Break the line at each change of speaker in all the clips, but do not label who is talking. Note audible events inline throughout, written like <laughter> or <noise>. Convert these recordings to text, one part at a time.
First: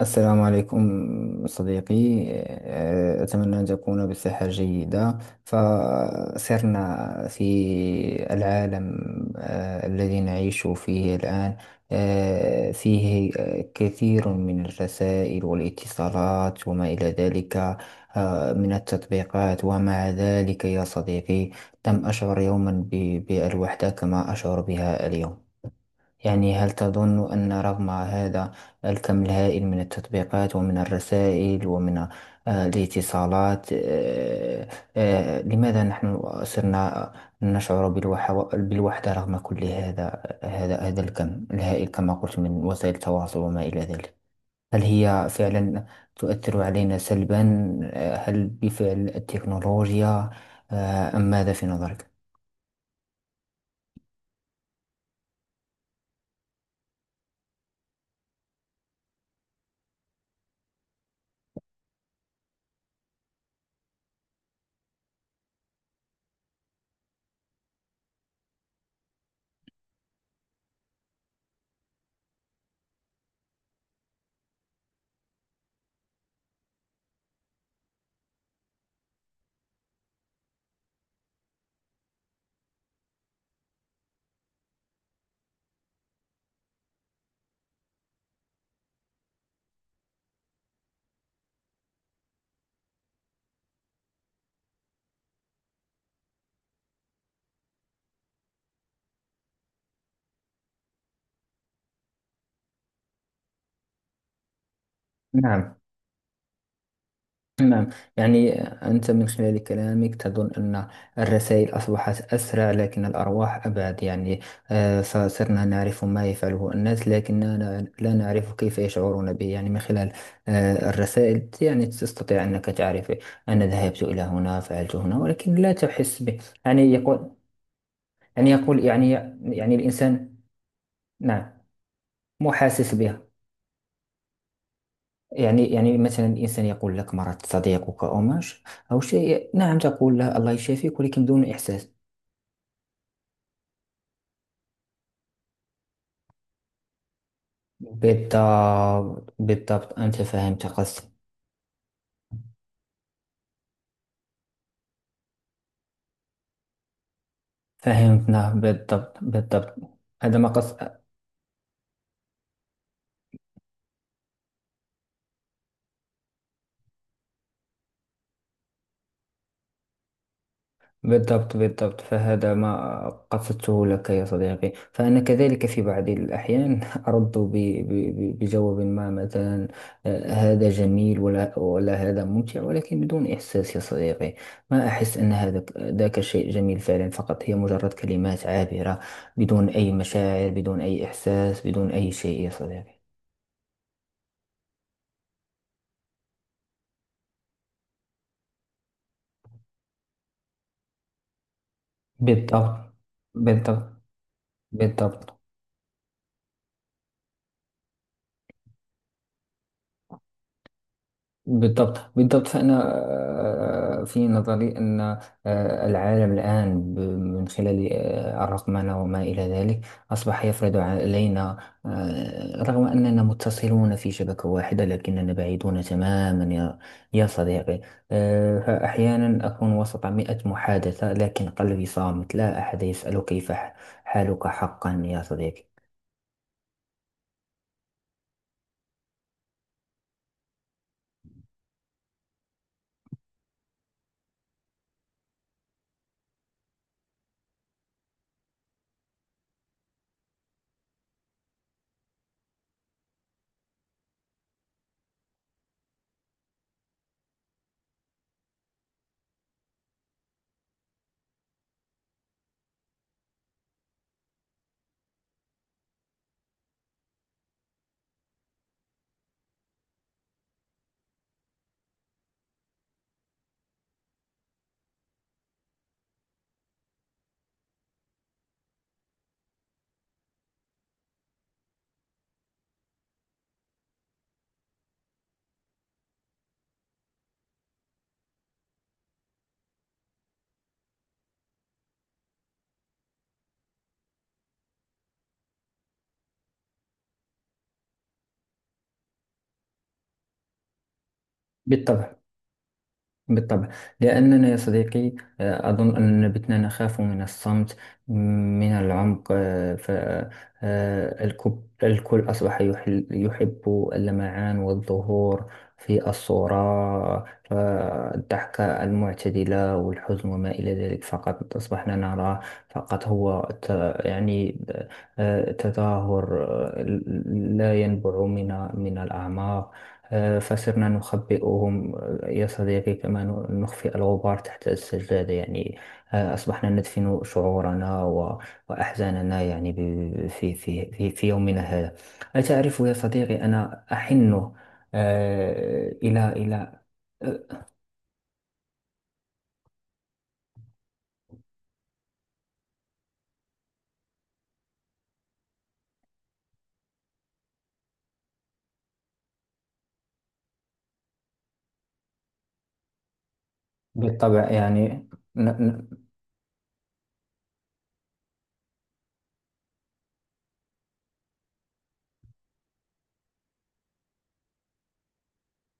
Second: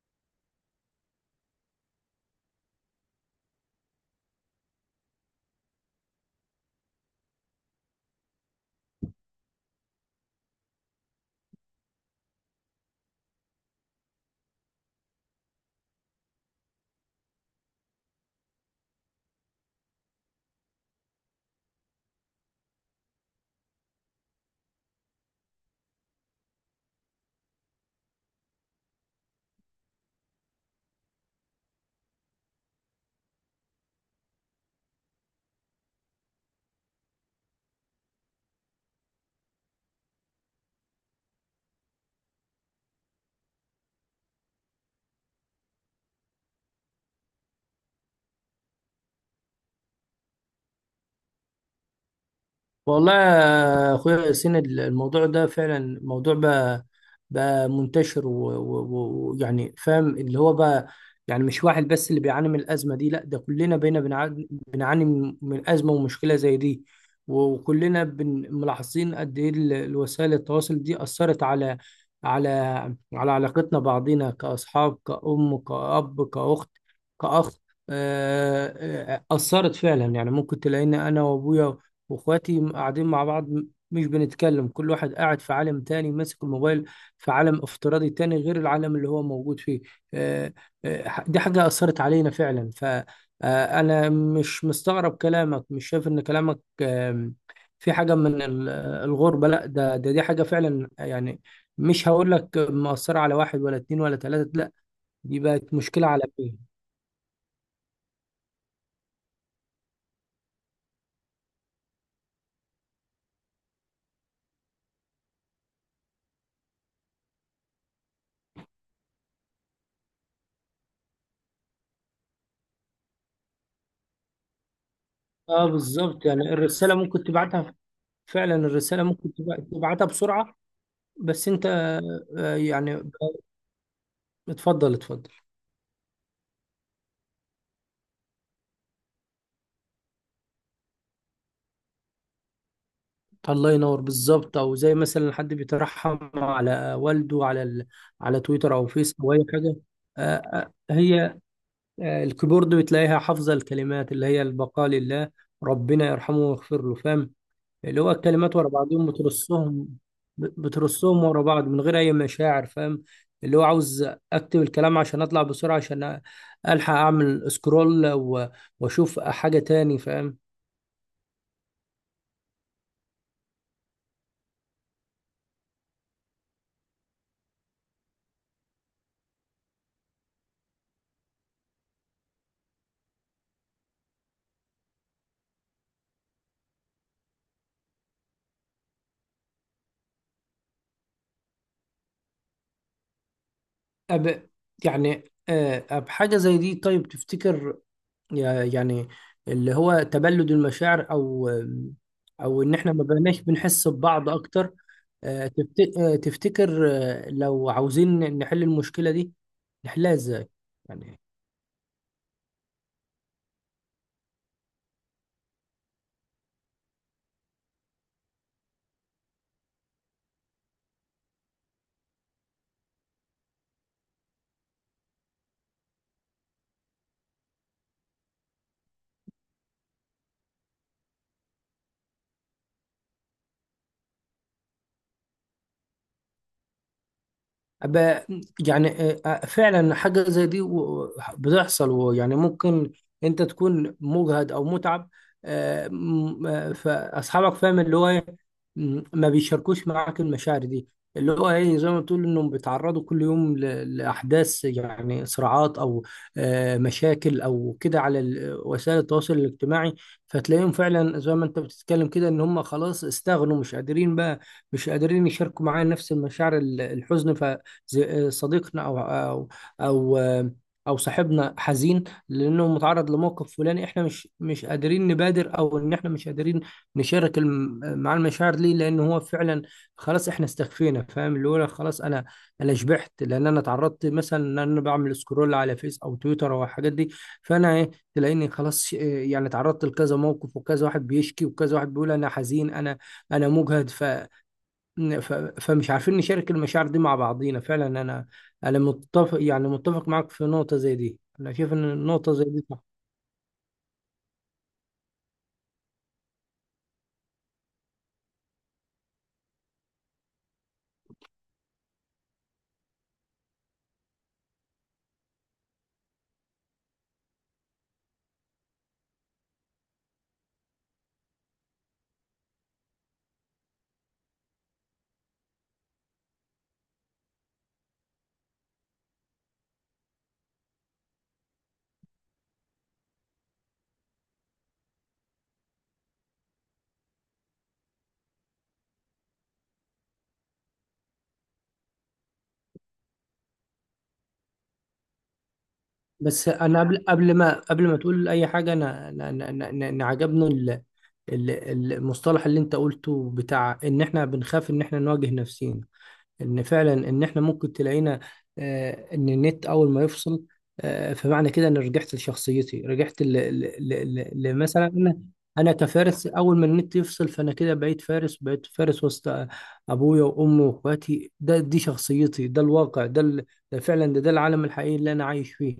السلام عليكم صديقي. أتمنى أن تكون بصحة جيدة. فسرنا في العالم الذي نعيش فيه الآن، فيه كثير من الرسائل والاتصالات وما إلى ذلك، من التطبيقات. ومع ذلك يا صديقي، لم أشعر يوما بالوحدة كما أشعر بها اليوم. يعني هل تظن أن رغم هذا الكم الهائل من التطبيقات ومن الرسائل ومن الاتصالات، لماذا نحن صرنا نشعر بالوحدة رغم كل هذا هذا الكم الهائل كما قلت من وسائل التواصل وما إلى ذلك؟ هل هي فعلا تؤثر علينا سلبا؟ هل بفعل التكنولوجيا أم ماذا في نظرك؟
والله يا اخويا ياسين، الموضوع ده فعلا موضوع بقى منتشر و- و- ويعني فاهم اللي هو بقى. يعني مش واحد بس اللي بيعاني من الازمه دي، لا ده كلنا بقينا بنعاني من ازمه ومشكله زي دي. وكلنا ملاحظين قد ايه الوسائل التواصل دي اثرت على على على علاقتنا بعضينا، كاصحاب، كأم، كأب، كأخت، كأخ. آه، أثرت فعلا. يعني ممكن تلاقيني أنا وأبويا واخواتي قاعدين مع بعض، مش بنتكلم، كل واحد قاعد في عالم تاني ماسك الموبايل، في عالم افتراضي تاني غير العالم اللي هو موجود فيه. آه، دي حاجة أثرت علينا فعلا، فأنا مش مستغرب كلامك، مش شايف إن كلامك في حاجة من الغربة. لا ده دي حاجة فعلا يعني مش هقول لك مؤثرة على واحد ولا اتنين ولا تلاتة، لا دي بقت
نعم،
مشكلة عالمية.
نعم، يعني أنت من خلال كلامك تظن أن الرسائل أصبحت أسرع، لكن الأرواح أبعد. يعني فصرنا نعرف ما يفعله الناس، لكننا لا نعرف كيف يشعرون به. يعني من خلال الرسائل يعني تستطيع أنك تعرف، أنا ذهبت إلى هنا، فعلت هنا، ولكن
اه
لا تحس
بالظبط،
به.
يعني
يعني
الرسالة ممكن
يقول
تبعتها،
يعني
فعلا
يقول
الرسالة
يعني
ممكن
يعني
تبعتها
الإنسان.
بسرعة. بس
نعم،
انت
مو حاسس
يعني.
بها.
اتفضل اتفضل.
يعني مثلا الإنسان يقول لك: مرض صديقك أو ما ش- أو شيء، نعم، تقول له: الله يشافيك، ولكن بدون إحساس.
الله ينور، بالظبط، او زي مثلا حد بيترحم على والده، على ال... على تويتر او فيس او
بالضبط،
اي حاجه.
بالضبط، أنت فهمت قصدي.
هي الكيبورد بتلاقيها حافظه الكلمات اللي هي: البقاء لله، ربنا يرحمه ويغفر له. فاهم؟ اللي هو
فهمتنا.
الكلمات ورا بعضهم
بالضبط، بالضبط،
بترصهم،
هذا ما قصد.
بترصهم ورا بعض من غير اي مشاعر. فاهم؟ اللي هو عاوز اكتب الكلام عشان اطلع بسرعه، عشان الحق اعمل سكرول و... واشوف حاجه تاني. فاهم؟
بالضبط، بالضبط، فهذا ما قصدته لك يا صديقي. فأنا كذلك في بعض الأحيان <laughs> أرد بجواب ما، مثلا هذا جميل، ولا هذا ممتع، ولكن بدون إحساس يا صديقي. ما أحس أن هذا ذاك شيء جميل فعلا، فقط هي مجرد كلمات عابرة، بدون أي مشاعر، بدون أي إحساس، بدون أي شيء يا صديقي.
أب. يعني أب حاجة زي دي. طيب تفتكر، يعني اللي هو تبلد المشاعر، أو أو إن
بالضبط،
إحنا ما بقناش بنحس
بالضبط،
ببعض أكتر؟
بالضبط،
تفتكر لو عاوزين نحل المشكلة دي نحلها إزاي؟ يعني
بالضبط، بالضبط، فأنا في نظري أن العالم الآن من خلال الرقمنة وما إلى ذلك، أصبح يفرض علينا، رغم أننا متصلون في شبكة واحدة، لكننا بعيدون تماما، يا صديقي. فأحيانا أكون وسط 100 محادثة، لكن قلبي صامت، لا أحد يسأل: كيف حالك حقا، يا صديقي؟
أب- يعني، فعلا حاجة زي دي بتحصل، ويعني ممكن انت تكون مجهد او متعب. فاصحابك، فاهم اللي هو ايه، ما بيشاركوش معاك المشاعر دي. اللي هو ايه زي ما تقول، انهم بيتعرضوا كل يوم لاحداث، يعني صراعات او مشاكل او كده على وسائل التواصل الاجتماعي. فتلاقيهم فعلا زي ما انت بتتكلم كده، ان هم خلاص استغنوا، مش قادرين بقى، مش قادرين يشاركوا معايا نفس المشاعر. الحزن، صديقنا او او صاحبنا حزين لانه متعرض لموقف فلاني، احنا مش قادرين نبادر، او ان احنا مش قادرين نشارك مع المشاعر دي، لان هو فعلا خلاص احنا استكفينا. فاهم اللي هو أنا خلاص، انا شبعت، لان انا اتعرضت مثلا ان انا بعمل سكرول على فيس او تويتر او الحاجات دي. فانا ايه، تلاقيني خلاص، إيه، يعني اتعرضت لكذا موقف، وكذا واحد بيشكي، وكذا واحد بيقول انا حزين، انا مجهد. ف- فمش عارفين نشارك المشاعر دي مع بعضينا فعلا. انا متفق، يعني متفق معاك في نقطة زي دي، انا شايف ان
بالطبع،
النقطة زي دي صح.
بالطبع، لأننا يا صديقي، أظن أننا بتنا نخاف من الصمت، م- من العمق. فالكل أصبح يحب اللمعان والظهور في الصورة. فالضحكة المعتدلة والحزن وما إلى ذلك فقط أصبحنا نرى، فقط هو يعني تظاهر، لا ينبع من الأعماق. فصرنا نخبئهم يا صديقي، كما نخفي الغبار تحت السجادة. يعني أصبحنا ندفن شعورنا وأحزاننا، يعني في يومنا هذا. أتعرف يا صديقي؟ أنا أحن إلى
بس
إلى
انا قبل قبل ما
آه،
قبل ما تقول اي حاجة، أنا عجبني المصطلح اللي انت قلته، بتاع ان احنا بنخاف ان احنا نواجه نفسينا. ان فعلا ان احنا ممكن تلاقينا ان النت اول ما يفصل، فمعنى كده ان رجعت لشخصيتي، رجعت
بالطبع.
لمثلا
يعني
انا،
ن-
انا
ن-
كفارس. اول ما النت يفصل فانا كده بقيت فارس، بقيت فارس وسط ابويا وامي واخواتي. دي شخصيتي، ده الواقع، ده فعلا ده العالم الحقيقي اللي انا عايش فيه.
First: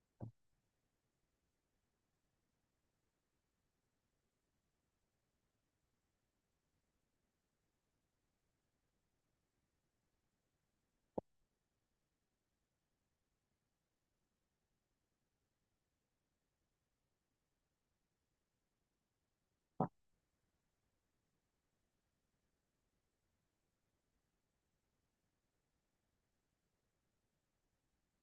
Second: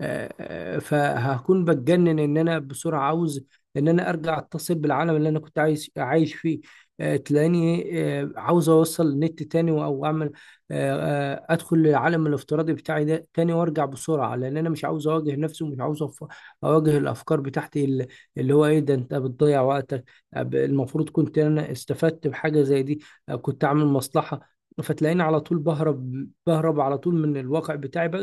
فهكون بتجنن ان انا بسرعة عاوز ان انا ارجع اتصل بالعالم اللي انا كنت عايش فيه. تلاقيني عاوز اوصل النت تاني او اعمل ادخل العالم الافتراضي بتاعي ده تاني وارجع بسرعه، لان انا مش عاوز اواجه نفسي، ومش عاوز اواجه الافكار بتاعتي، اللي اللي هو ايه، ده انت بتضيع وقتك. المفروض كنت انا استفدت بحاجه زي دي، كنت اعمل مصلحه. فتلاقيني على طول بهرب، بهرب على طول من الواقع بتاعي،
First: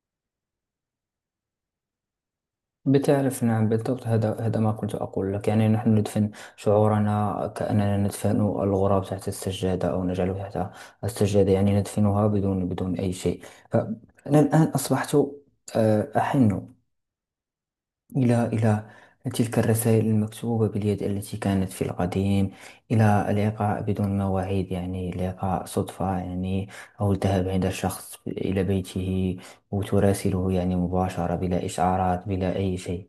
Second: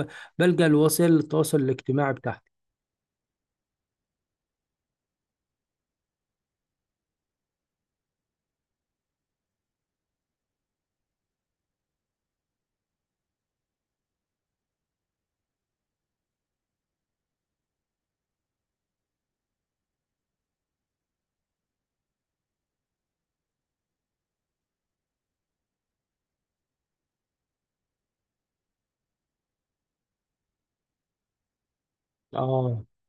ب- بلجأ لوسائل التواصل الاجتماعي بتاعتي.
بتعرف، نعم، بالضبط، هذا ما كنت أقول لك. يعني نحن ندفن شعورنا، كأننا ندفن الغراب تحت السجادة، أو نجعله تحت السجادة، يعني ندفنها بدون أي شيء. فأنا الآن أصبحت أحن إلى تلك الرسائل المكتوبة باليد التي كانت في القديم، إلى اللقاء بدون مواعيد، يعني لقاء صدفة، يعني، أو الذهاب عند الشخص إلى بيته، وتراسله يعني مباشرة، بلا إشعارات، بلا أي
اه،
شيء.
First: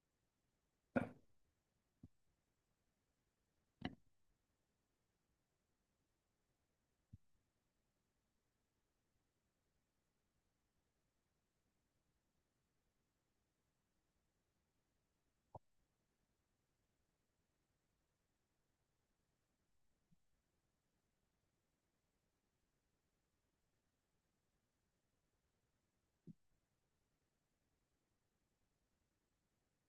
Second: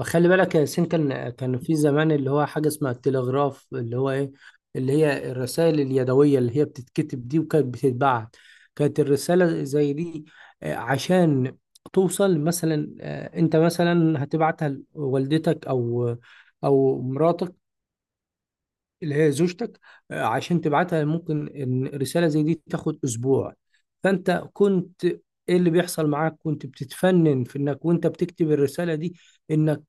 خلي بالك يا ياسين، كان في زمان اللي هو حاجة اسمها التلغراف، اللي هو ايه، اللي هي الرسائل اليدوية اللي هي بتتكتب دي، وكانت بتتبعت. كانت الرسالة زي دي عشان توصل مثلا، انت مثلا هتبعتها لوالدتك او او مراتك اللي هي زوجتك، عشان تبعتها ممكن إن رسالة زي دي تاخد أسبوع. فأنت كنت، إيه اللي بيحصل معاك، كنت بتتفنن في إنك وأنت بتكتب الرسالة دي، إنك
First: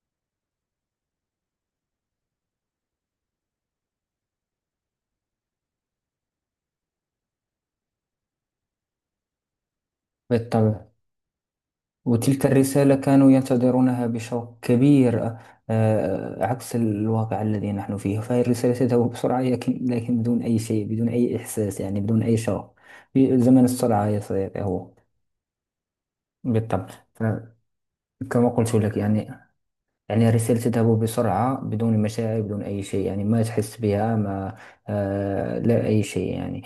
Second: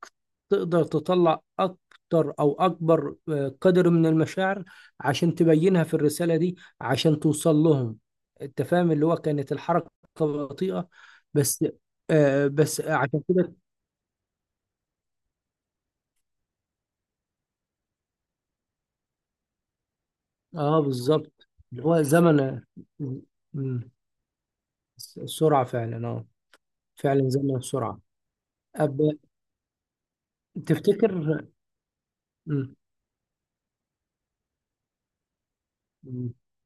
تقدر تطلع أكتر أو أكبر قدر من المشاعر عشان تبينها في الرسالة دي، عشان توصل لهم. أنت فاهم اللي هو كانت الحركة
بالطبع.
بطيئة. بس.
وتلك
آه بس
الرسالة
عشان
كانوا
كده.
ينتظرونها بشوق كبير. عكس الواقع الذي نحن فيه، فهي الرسالة تذهب بسرعة، لكن بدون أي
اه
شيء، بدون أي
بالظبط،
إحساس،
اللي
يعني
هو
بدون أي
زمن.
شوق، في زمن
مم،
السرعة يا صديقي، هو.
السرعة فعلا، اه،
بالطبع.
فعلا زي
فكما
ما بسرعة.
قلت لك،
أب...
يعني، الرسالة تذهب
تفتكر.
بسرعة، بدون مشاعر، بدون
مم.
أي شيء، يعني ما تحس بها، ما لا أي
مم.
شيء، يعني.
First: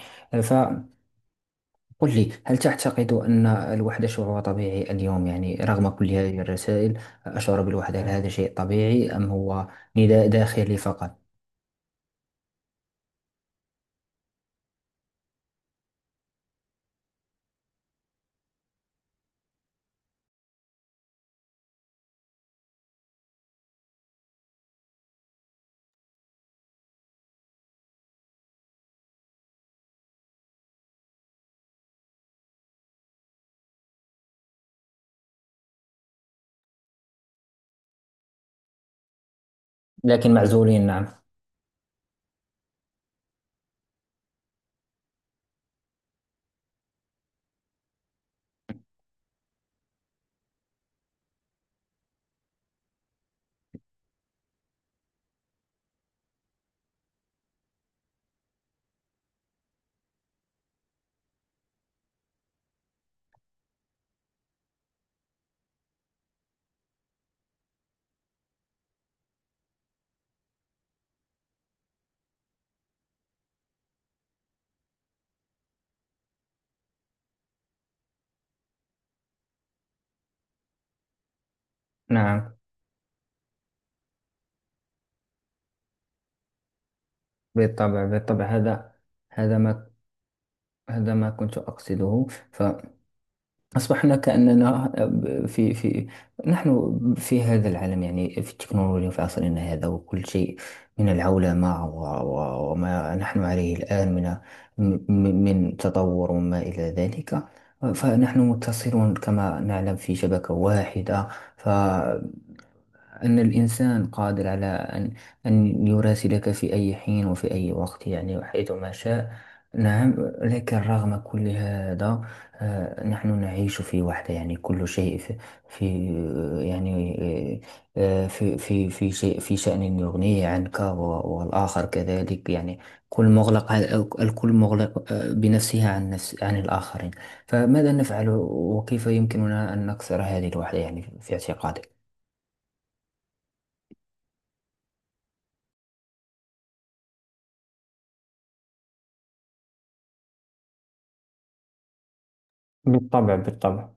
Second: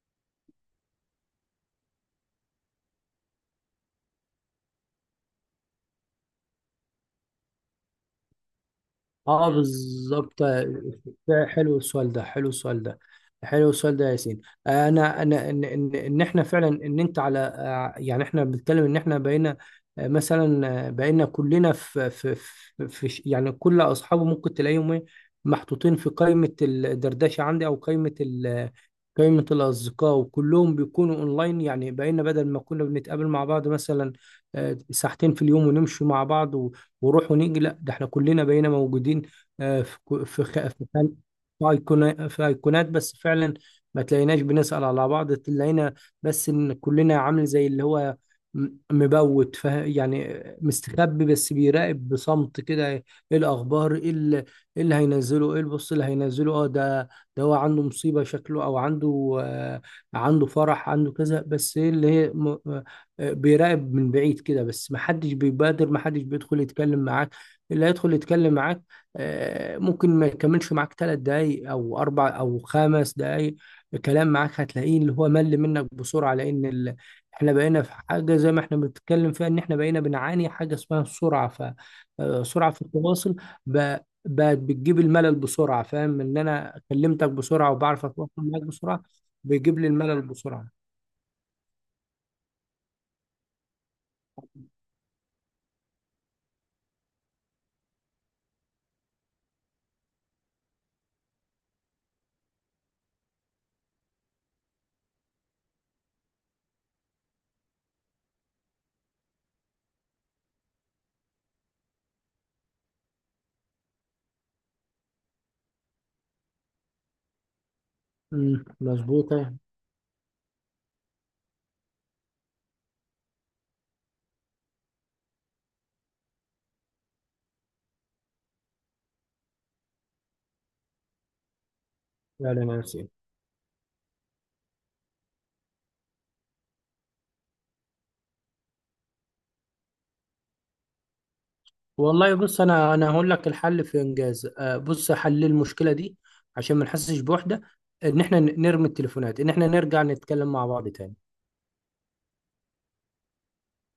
قل لي: هل تعتقد أن الوحدة شعور طبيعي اليوم؟ يعني رغم كل هذه الرسائل أشعر بالوحدة، هل هذا شيء طبيعي أم
اه
هو نداء
بالظبط.
داخلي فقط؟
ده حلو السؤال، ده يا ياسين. انا انا ان ان إن احنا فعلا، ان انت على يعني احنا بنتكلم ان احنا بقينا مثلا بقينا كلنا في يعني، كل اصحابه ممكن تلاقيهم إيه؟ محطوطين في قائمة الدردشة عندي، او قائمة قائمة الأصدقاء، وكلهم بيكونوا أونلاين. يعني بقينا بدل ما كنا بنتقابل مع بعض مثلا ساعتين في اليوم، ونمشي مع بعض وروح ونيجي، لا ده احنا كلنا بقينا موجودين آه، في كو-
لكن
في خ-
معزولين،
في
نعم.
خل- في أيقونة- في ايقونات بس. فعلا ما تلاقيناش بنسأل على بعض، تلاقينا بس ان كلنا عامل زي اللي هو مبوت، يعني مستخبي بس بيراقب بصمت كده: ايه الاخبار، ايه إيه اللي هينزله، ايه البص اللي هينزله. اه ده هو عنده مصيبة شكله، او عنده آه، عنده فرح، عنده كذا. بس ايه اللي هي، بيراقب من بعيد كده بس، محدش بيبادر، محدش بيدخل يتكلم معاك. اللي هيدخل يتكلم معاك ممكن ما يكملش معاك ثلاث دقايق او اربع او خمس دقايق كلام معاك، هتلاقيه اللي هو مل منك بسرعة، لان ال... احنا بقينا في حاجة زي ما احنا بنتكلم فيها، ان احنا بقينا بنعاني حاجة اسمها السرعة، ف
نعم،
سرعة في التواصل ب... بقت بتجيب الملل بسرعة. فاهم ان انا كلمتك بسرعة،
بالطبع،
وبعرف اتواصل
بالطبع،
معاك بسرعة،
هذا
بيجيب
ما
لي الملل بسرعة.
هذا ما كنت أقصده. أصبحنا كأننا في في نحن في هذا العالم، يعني في التكنولوجيا، في عصرنا هذا، وكل شيء من العولمة وما نحن عليه الآن من تطور وما إلى ذلك. فنحن متصلون كما نعلم في شبكة واحدة. أن الإنسان قادر على أن يراسلك في أي حين وفي أي وقت، يعني وحيثما شاء.
مظبوطة
نعم. لكن رغم كل هذا، نحن نعيش في وحدة، يعني كل شيء في, في يعني في شيء، في شأن يغنيه عنك، والآخر كذلك،
فعلا يا
يعني
ياسين.
الكل مغلق بنفسه، عن عن الآخرين. فماذا نفعل؟ وكيف يمكننا أن نكسر هذه الوحدة، يعني، في اعتقادك؟
والله بص، انا هقول لك الحل في انجاز، بص، حل المشكله دي عشان ما نحسش بوحده: ان احنا نرمي التليفونات، ان احنا نرجع نتكلم مع بعض تاني.
بالطبع، بالطبع.